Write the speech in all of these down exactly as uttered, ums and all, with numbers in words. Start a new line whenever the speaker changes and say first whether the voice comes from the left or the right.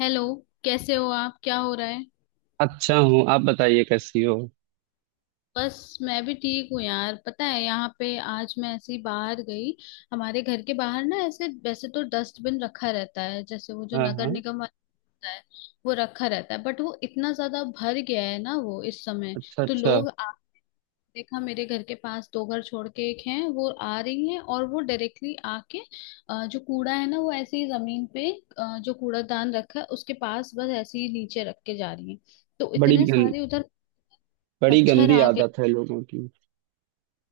left: Hello. कैसे हो आप? क्या हो रहा है?
right: अच्छा हूँ। आप बताइए कैसी हो।
left: बस मैं भी ठीक हूँ यार। पता है, यहाँ पे आज मैं ऐसे ही बाहर गई। हमारे घर के बाहर ना, ऐसे वैसे तो डस्टबिन रखा रहता है, जैसे वो जो
right: हाँ
left: नगर
right: हाँ।
left: निगम वाला होता है, वो रखा रहता है। बट वो इतना ज्यादा भर गया है ना वो इस समय।
right: अच्छा
left: तो
right: अच्छा।
left: लोग, देखा मेरे घर के पास दो घर छोड़ के एक है, वो आ रही है और वो डायरेक्टली आके अ, जो कूड़ा है ना वो ऐसे ही जमीन पे अ, जो कूड़ादान रखा है उसके पास बस ऐसे ही नीचे रख के जा रही है। तो
right: बड़ी
left: इतने
right: गं,
left: सारे उधर
right: बड़ी
left: मच्छर
right: गंदी
left: आ गए।
right: आदत है लोगों की।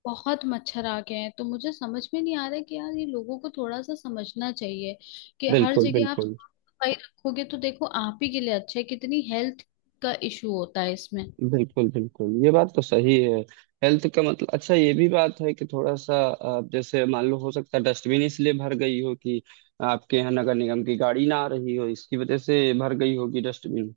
left: बहुत मच्छर आ गए हैं। तो मुझे समझ में नहीं आ रहा है कि यार, ये लोगों को थोड़ा सा समझना चाहिए कि हर
right: बिल्कुल
left: जगह आप
right: बिल्कुल।
left: साफ सफाई रखोगे तो देखो आप ही के लिए अच्छा है। कितनी हेल्थ का इशू होता है इसमें।
right: बिल्कुल बिल्कुल, ये बात तो सही है। हेल्थ का मतलब अच्छा ये भी बात है कि थोड़ा सा आप जैसे मान लो हो सकता है डस्टबिन इसलिए भर गई हो कि आपके यहाँ नगर निगम की गाड़ी ना आ रही हो, इसकी वजह से भर गई होगी डस्टबिन।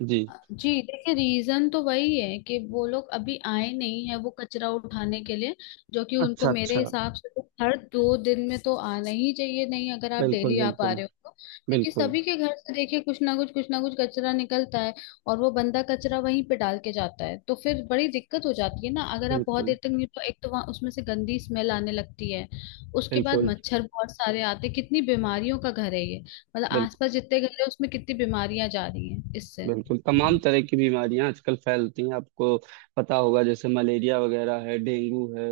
right: जी।
left: जी। देखिए, रीजन तो वही है कि वो लोग अभी आए नहीं है वो कचरा उठाने के लिए, जो कि
right: अच्छा
left: उनको मेरे
right: अच्छा।
left: हिसाब से तो हर दो दिन में तो आना ही चाहिए। नहीं, अगर आप
right: बिल्कुल
left: डेली आ पा
right: बिल्कुल
left: रहे हो तो। क्योंकि
right: बिल्कुल।
left: सभी के घर से देखिए कुछ ना कुछ कुछ ना कुछ कचरा निकलता है। और वो बंदा कचरा वहीं पे डाल के जाता है तो फिर बड़ी दिक्कत हो जाती है ना। अगर आप बहुत
right: बिल्कुल
left: देर तक नहीं, तो एक तो वहाँ उसमें से गंदी स्मेल आने लगती है। उसके बाद
right: बिल्कुल।
left: मच्छर बहुत सारे आते हैं। कितनी बीमारियों का घर है ये। मतलब
right: बिल्कुल।
left: आसपास जितने घर है उसमें कितनी बीमारियां जा रही हैं इससे।
right: बिल्कुल तमाम तरह की बीमारियां आजकल फैलती हैं, आपको पता होगा जैसे मलेरिया वगैरह है, डेंगू है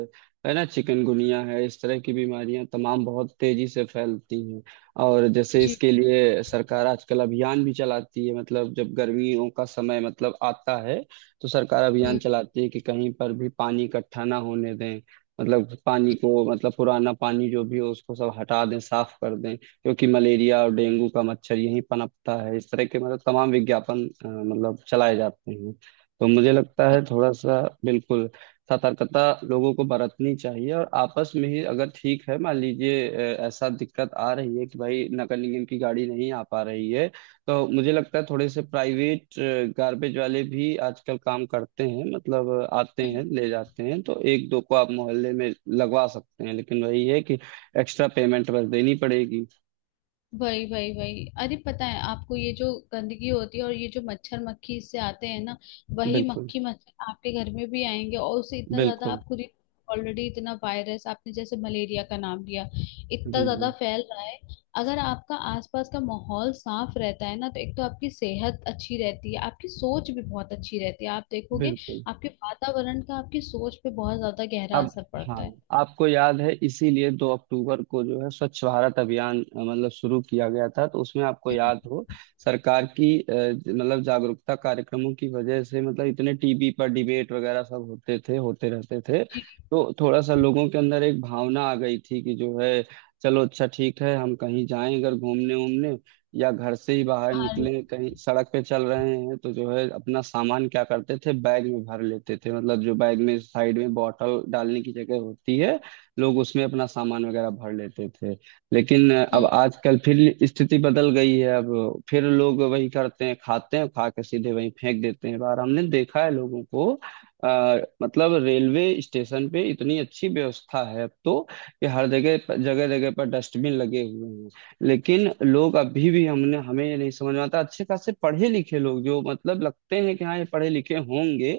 right: है ना, चिकनगुनिया है। इस तरह की बीमारियां तमाम बहुत तेजी से फैलती हैं। और जैसे
left: जी।
right: इसके लिए सरकार आजकल अभियान भी चलाती है, मतलब जब गर्मियों का समय मतलब आता है तो सरकार अभियान
left: हम्म।
right: चलाती है कि कहीं पर भी पानी इकट्ठा ना होने दें। मतलब पानी को मतलब पुराना पानी जो भी हो उसको सब हटा दें, साफ कर दें, क्योंकि मलेरिया और डेंगू का मच्छर यहीं पनपता है। इस तरह के मतलब तमाम विज्ञापन अ, मतलब चलाए जाते हैं। तो मुझे लगता
left: व-
right: है थोड़ा सा बिल्कुल सतर्कता लोगों को बरतनी चाहिए, और आपस में ही अगर ठीक है मान लीजिए अ, ऐसा दिक्कत आ रही है कि भाई नगर निगम की गाड़ी नहीं आ पा रही है, तो मुझे लगता है थोड़े से प्राइवेट गार्बेज वाले भी आजकल काम करते हैं, मतलब अ, आते हैं
left: हम्म,
right: ले जाते हैं, तो एक दो को आप मोहल्ले में लगवा सकते हैं, लेकिन वही है कि एक्स्ट्रा पेमेंट बस देनी पड़ेगी।
left: वही वही वही। अरे पता है आपको, ये जो गंदगी होती है और ये जो मच्छर मक्खी इससे आते हैं ना, वही
right: बिल्कुल
left: मक्खी मच्छर आपके घर में भी आएंगे। और उससे इतना ज्यादा
right: बिल्कुल।
left: आप खुद ही ऑलरेडी इतना वायरस, आपने जैसे मलेरिया का नाम लिया, इतना
right: जी
left: ज्यादा
right: जी।
left: फैल रहा है। अगर आपका आसपास का माहौल साफ रहता है ना, तो एक तो आपकी सेहत अच्छी रहती है, आपकी सोच भी बहुत अच्छी रहती है। आप देखोगे,
right: बिल्कुल।
left: आपके वातावरण का आपकी सोच पे बहुत ज्यादा गहरा
right: अब
left: असर पड़ता
right: हाँ।
left: है।
right: आपको याद है, इसीलिए दो अक्टूबर को जो है स्वच्छ भारत अभियान अ, मतलब शुरू किया गया था, तो उसमें आपको
left: हम्म।
right: याद हो सरकार की अ, मतलब जागरूकता कार्यक्रमों की वजह से, मतलब इतने टीवी पर डिबेट वगैरह सब होते थे, होते रहते थे।
left: जी।
right: तो थोड़ा सा लोगों के अंदर एक भावना आ गई थी कि जो है चलो अच्छा ठीक है, हम कहीं जाएं अगर घूमने उमने या घर से ही बाहर
left: हाँ।
right: निकले कहीं सड़क पे चल रहे हैं, तो जो है अपना सामान क्या करते थे बैग में भर लेते थे, मतलब जो बैग में साइड में बॉटल डालने की जगह होती है लोग उसमें अपना सामान वगैरह भर लेते थे। लेकिन अब
left: हम्म।
right: आजकल फिर स्थिति बदल गई है, अब फिर लोग वही करते हैं, खाते हैं, खा के सीधे वहीं फेंक देते हैं बाहर, हमने देखा है लोगों को। आ, मतलब रेलवे स्टेशन पे इतनी अच्छी व्यवस्था है अब तो, कि हर जगह जगह जगह पर डस्टबिन लगे हुए हैं। लेकिन लोग अभी भी हमने हमें ये नहीं समझ में आता, अच्छे खासे पढ़े लिखे लोग जो मतलब लगते हैं कि हाँ ये पढ़े लिखे होंगे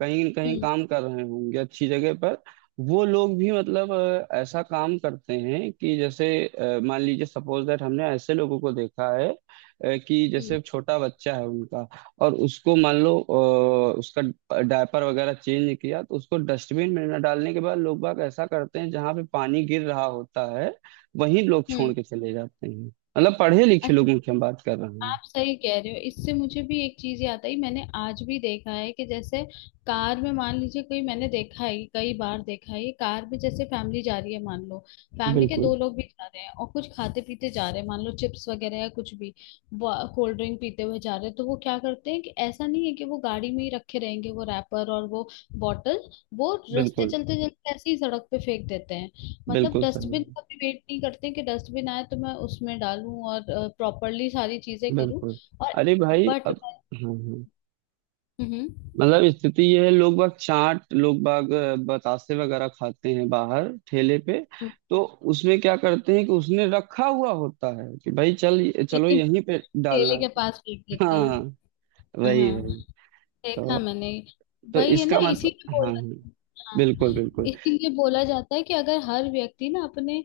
right: कहीं न कहीं
left: हम्म।
right: काम कर रहे होंगे अच्छी जगह पर, वो लोग भी मतलब अ, ऐसा काम करते हैं कि जैसे अ, मान लीजिए सपोज दैट, हमने ऐसे लोगों को देखा है अ, कि जैसे
left: हम्म।
right: छोटा बच्चा है उनका और उसको मान लो अ, उसका डायपर वगैरह चेंज किया, तो उसको डस्टबिन में न डालने के बाद लोग बाग ऐसा करते हैं जहाँ पे पानी गिर रहा होता है वहीं लोग छोड़
left: हम्म।
right: के चले जाते हैं। मतलब पढ़े लिखे लोगों
left: अच्छा।
right: की हम बात कर रहे हैं।
left: आप सही कह रहे हो। इससे मुझे भी एक चीज याद आई। मैंने आज भी देखा है कि जैसे कार में, मान लीजिए कोई, मैंने देखा है, कई बार देखा है ये। कार में जैसे फैमिली जा रही है, मान लो फैमिली के
right: बिल्कुल।
left: दो लोग भी जा रहे हैं और कुछ खाते पीते जा रहे हैं, मान लो चिप्स वगैरह या कुछ भी, कोल्ड ड्रिंक पीते हुए जा रहे हैं। तो वो क्या करते हैं कि ऐसा नहीं है कि वो गाड़ी में ही रखे रहेंगे, वो रैपर और वो बॉटल, वो रास्ते
right: बिल्कुल।
left: चलते चलते ऐसे ही सड़क पे फेंक देते हैं। मतलब
right: बिल्कुल सही
left: डस्टबिन
right: बात।
left: का भी वेट नहीं करते कि डस्टबिन आए तो मैं उसमें डालूं और प्रॉपरली सारी चीजें करूं।
right: बिल्कुल।
left: और
right: अरे भाई
left: बट।
right: अब। हाँ हाँ।
left: हम्म।
right: मतलब स्थिति यह है, लोग बाग चाट, लोग बाग अ, बतासे वगैरह खाते हैं बाहर ठेले पे,
left: हम्म,
right: तो उसमें क्या करते हैं कि उसने रखा हुआ होता है कि भाई चल चलो
left: लेकिन
right: यहीं पे डालना।
left: ठेले के पास फेंक देते
right: हाँ।
left: हैं।
right: वही
left: हाँ,
right: वही। तो
left: देखा मैंने।
right: तो
left: वही है ना,
right: इसका
left: इसी
right: मतलब
left: के
right: हाँ हाँ।
left: बोला। हाँ,
right: बिल्कुल बिल्कुल।
left: इसीलिए बोला जाता है कि अगर हर व्यक्ति ना अपने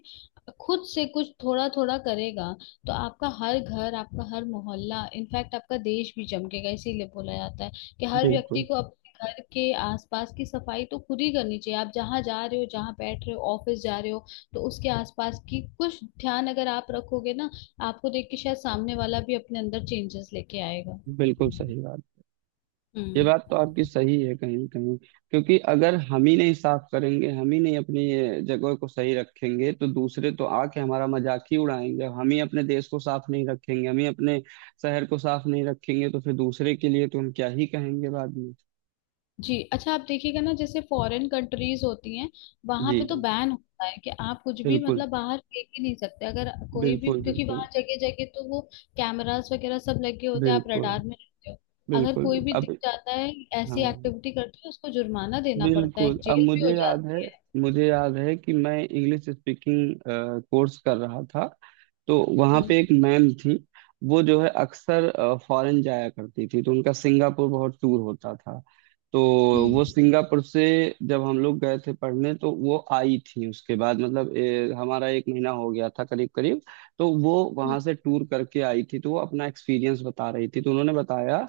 left: खुद से कुछ थोड़ा थोड़ा करेगा तो आपका हर घर, आपका हर मोहल्ला, इनफैक्ट आपका देश भी चमकेगा। इसीलिए बोला जाता है कि हर व्यक्ति
right: बिल्कुल।
left: को अपने घर के आसपास की सफाई तो खुद ही करनी चाहिए। आप जहाँ जा रहे हो, जहाँ बैठ रहे हो, ऑफिस जा रहे हो, तो उसके आसपास की कुछ ध्यान अगर आप रखोगे ना, आपको देख के शायद सामने वाला भी अपने अंदर चेंजेस लेके आएगा।
right: बिल्कुल सही बात। ये बात
left: हम्म।
right: तो आपकी सही है कहीं ना कहीं, क्योंकि अगर हम ही नहीं साफ करेंगे, हम ही नहीं अपनी ये जगह को सही रखेंगे, तो दूसरे तो आके हमारा मजाक ही उड़ाएंगे। हम ही अपने देश को साफ नहीं रखेंगे, हम ही अपने शहर को साफ नहीं रखेंगे, तो फिर दूसरे के लिए तो हम क्या ही कहेंगे बाद में।
left: जी, अच्छा। आप देखिएगा ना, जैसे फॉरेन कंट्रीज होती हैं, वहां
right: जी
left: पे तो
right: जी।
left: बैन होता है कि आप कुछ भी
right: बिल्कुल।
left: मतलब बाहर फेंक ही नहीं सकते अगर कोई भी।
right: बिल्कुल
left: क्योंकि
right: बिल्कुल।
left: वहां जगह जगह तो वो कैमरास वगैरह सब लगे होते हैं, आप
right: बिल्कुल।
left: रडार में रहते हो। अगर
right: बिल्कुल
left: कोई भी दिख
right: अब
left: जाता है ऐसी
right: हाँ।
left: एक्टिविटी करते है, उसको जुर्माना देना पड़ता
right: बिल्कुल
left: है,
right: अब
left: जेल भी हो
right: मुझे याद है,
left: जाती है।
right: मुझे याद है कि मैं इंग्लिश स्पीकिंग कोर्स कर रहा था, तो वहाँ
left: हम्म।
right: पे एक मैम थी। वो जो है अक्सर फॉरेन जाया करती थी, तो उनका सिंगापुर बहुत टूर होता था। तो वो
left: हम्म।
right: सिंगापुर से जब हम लोग गए थे पढ़ने तो वो आई थी उसके बाद, मतलब ए, हमारा एक महीना हो गया था करीब करीब। तो वो वहाँ
left: हम्म।
right: से टूर करके आई थी तो वो अपना एक्सपीरियंस बता रही थी, तो उन्होंने बताया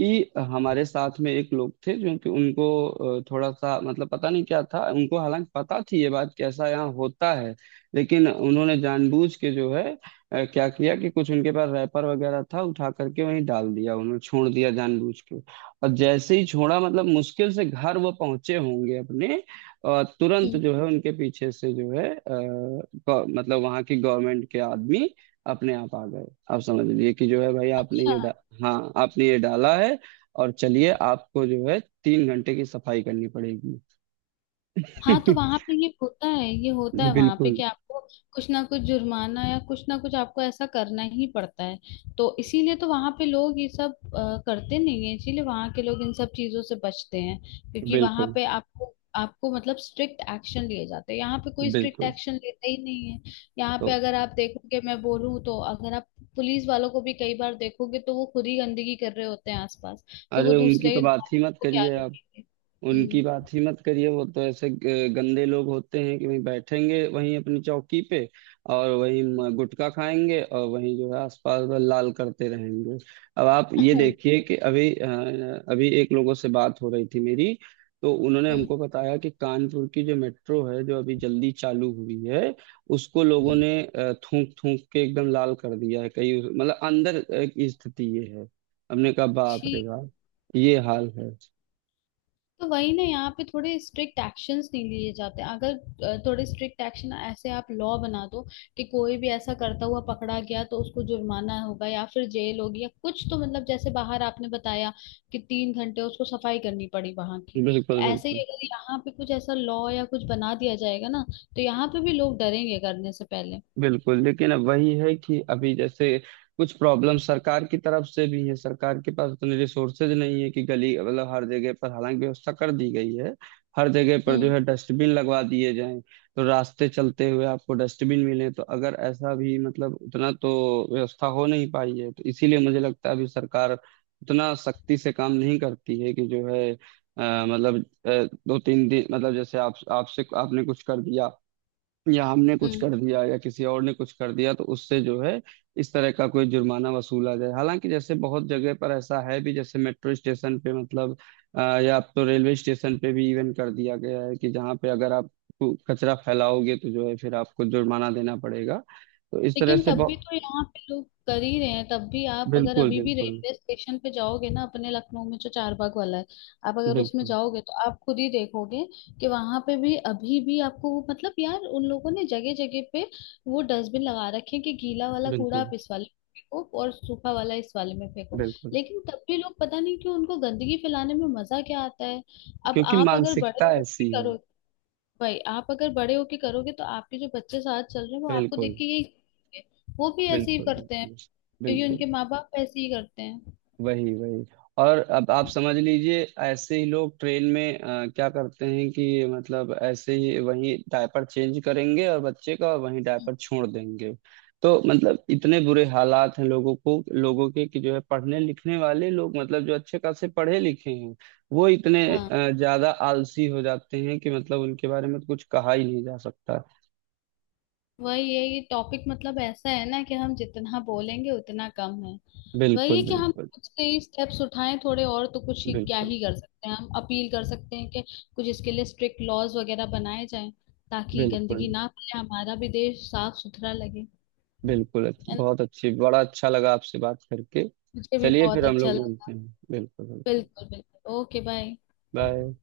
right: कि हमारे साथ में एक लोग थे जो कि उनको अ, थोड़ा सा मतलब पता नहीं क्या था उनको, हालांकि पता थी ये बात कि ऐसा यहाँ होता है, लेकिन उन्होंने जानबूझ के जो है अ, क्या किया कि कुछ उनके पास रैपर वगैरह था उठा करके वहीं डाल दिया, उन्होंने छोड़ दिया जानबूझ के। और जैसे ही छोड़ा, मतलब मुश्किल से घर वो पहुंचे होंगे अपने, अ, तुरंत
left: हम्म।
right: जो है उनके पीछे से जो है अ, गौ- मतलब वहां की गवर्नमेंट के आदमी अपने आप आ गए। आप समझ लीजिए कि जो है भाई, आपने
left: अच्छा।
right: ये डा... हाँ आपने ये डाला है, और चलिए आपको जो है तीन घंटे की सफाई करनी पड़ेगी।
left: हाँ, तो वहां पे ये होता है, ये होता है वहां पे
right: बिल्कुल।
left: कि आपको कुछ ना कुछ जुर्माना या कुछ ना कुछ आपको ऐसा करना ही पड़ता है। तो इसीलिए तो वहां पे लोग ये सब अ, करते नहीं है, इसीलिए वहां के लोग इन सब चीजों से बचते हैं। क्योंकि वहां
right: बिल्कुल
left: पे आपको आपको मतलब स्ट्रिक्ट एक्शन लिए जाते हैं। यहाँ पे कोई स्ट्रिक्ट
right: बिल्कुल।
left: एक्शन लेता ही नहीं है। यहाँ पे
right: तो
left: अगर आप देखोगे, मैं बोलूँ तो, अगर आप पुलिस वालों को भी कई बार देखोगे तो वो खुद ही गंदगी कर रहे होते हैं आसपास, तो
right: अरे
left: वो
right: उनकी तो
left: दूसरे
right: बात ही
left: नागरिक
right: मत
left: को क्या
right: करिए आप।
left: रोकेंगे।
right: उनकी
left: हम्म।
right: बात ही मत करिए, वो तो ऐसे ग- गंदे लोग होते हैं कि वहीं बैठेंगे वहीं अपनी चौकी पे और वहीं म- गुटखा खाएंगे और वहीं जो है आसपास बस लाल करते रहेंगे। अब आप ये देखिए कि अभी अ, अभी एक लोगों से बात हो रही थी मेरी, तो उन्होंने
left: हम्म।
right: हमको बताया कि कानपुर की जो मेट्रो है जो अभी जल्दी चालू हुई है उसको लोगों
left: हम्म।
right: ने थूक थूक के एकदम लाल कर दिया है। कई मतलब अंदर अ, की स्थिति ये है। हमने कहा बाप रे
left: ठीक।
right: बाप, ये हाल है।
left: तो वही ना, यहाँ पे थोड़े स्ट्रिक्ट एक्शंस नहीं लिए जाते। अगर अ, थोड़े स्ट्रिक्ट एक्शन ऐसे आप लॉ बना दो कि कोई भी ऐसा करता हुआ पकड़ा गया तो उसको जुर्माना होगा या फिर जेल होगी या कुछ, तो मतलब जैसे बाहर आपने बताया कि तीन घंटे उसको सफाई करनी पड़ी वहां की, तो
right: बिल्कुल
left: ऐसे ही
right: बिल्कुल।
left: अगर यहाँ पे कुछ ऐसा लॉ या कुछ बना दिया जाएगा ना तो यहाँ पे भी लोग डरेंगे करने से पहले।
right: बिल्कुल लेकिन अब वही है कि अभी जैसे कुछ प्रॉब्लम सरकार की तरफ से भी है, सरकार के पास उतने रिसोर्सेज नहीं है कि गली मतलब हर जगह पर, हालांकि व्यवस्था कर दी गई है हर जगह पर जो
left: हम्म।
right: है डस्टबिन लगवा दिए जाएं, तो रास्ते चलते हुए आपको डस्टबिन मिले तो अगर ऐसा भी मतलब उतना तो व्यवस्था हो नहीं पाई है, तो इसीलिए मुझे लगता है अभी सरकार उतना सख्ती से काम नहीं करती है कि जो है अ, मतलब अ, दो तीन दिन मतलब जैसे आप आपसे आपने कुछ कर दिया या हमने कुछ
left: हम्म।
right: कर दिया या किसी और ने कुछ कर दिया तो उससे जो है इस तरह का कोई जुर्माना वसूला जाए, हालांकि जैसे बहुत जगह पर ऐसा है भी, जैसे मेट्रो स्टेशन पे मतलब अ, या अब तो रेलवे स्टेशन पे भी इवन कर दिया गया है कि जहाँ पे अगर आप कु- कचरा फैलाओगे तो जो है फिर आपको जुर्माना देना पड़ेगा, तो इस तरह
left: लेकिन
right: से
left: तब भी
right: बहुत।
left: तो यहाँ पे लोग कर ही रहे हैं। तब भी आप अगर
right: बिल्कुल
left: अभी भी
right: बिल्कुल।
left: रेलवे स्टेशन पे जाओगे ना, अपने लखनऊ में जो चारबाग वाला है, आप अगर उसमें
right: बिल्कुल
left: जाओगे तो आप खुद ही देखोगे कि वहां पे भी अभी भी आपको वो, मतलब यार, उन लोगों ने जगह जगह पे वो डस्टबिन लगा रखे हैं कि गीला वाला कूड़ा आप
right: बिल्कुल
left: इस वाले में फेंको और सूखा वाला इस वाले में फेंको।
right: बिल्कुल।
left: लेकिन तब भी लोग पता नहीं क्यों, उनको गंदगी फैलाने में मजा क्या आता है। अब
right: क्योंकि
left: आप अगर बड़े
right: मानसिकता
left: लोग भी
right: ऐसी है।
left: करो, भाई, आप अगर बड़े होके करोगे तो आपके जो बच्चे साथ चल रहे हैं वो आपको देख
right: बिल्कुल।
left: के यही करेंगे। वो भी ऐसे ही
right: बिल्कुल
left: करते हैं,
right: बिल्कुल।
left: क्योंकि
right: बिल्कुल
left: उनके माँ बाप ऐसे ही करते हैं।
right: वही वही। और अब आप समझ लीजिए ऐसे ही लोग ट्रेन में अ, क्या करते हैं कि मतलब ऐसे ही वही डायपर चेंज करेंगे और बच्चे का, और वही डायपर छोड़ देंगे। तो मतलब इतने बुरे हालात हैं लोगों को लोगों के कि जो है पढ़ने लिखने वाले लोग मतलब जो अच्छे खासे पढ़े लिखे हैं वो इतने
left: हाँ।
right: अ, ज्यादा आलसी हो जाते हैं कि मतलब उनके बारे में कुछ कहा ही नहीं जा सकता।
left: वही है, ये टॉपिक मतलब ऐसा है ना कि हम जितना बोलेंगे उतना कम है। वही है
right: बिल्कुल
left: कि हम
right: बिल्कुल।
left: कुछ कई स्टेप्स उठाएं थोड़े और, तो कुछ ही क्या
right: बिल्कुल
left: ही कर सकते हैं। हम अपील कर सकते हैं कि कुछ इसके लिए स्ट्रिक्ट लॉज वगैरह बनाए जाएं, ताकि
right: बिल्कुल।
left: गंदगी ना फैले, हमारा भी देश साफ सुथरा लगे।
right: बिल्कुल अच्छ-
left: है ना।
right: बहुत अच्छी, बड़ा अच्छा लगा आपसे बात करके।
left: मुझे भी
right: चलिए
left: बहुत
right: फिर हम
left: अच्छा
right: लोग मिलते
left: लगा।
right: हैं, बिल्कुल बिल्कुल।
left: बिल्कुल बिल्कुल। ओके। बाय।
right: बाय।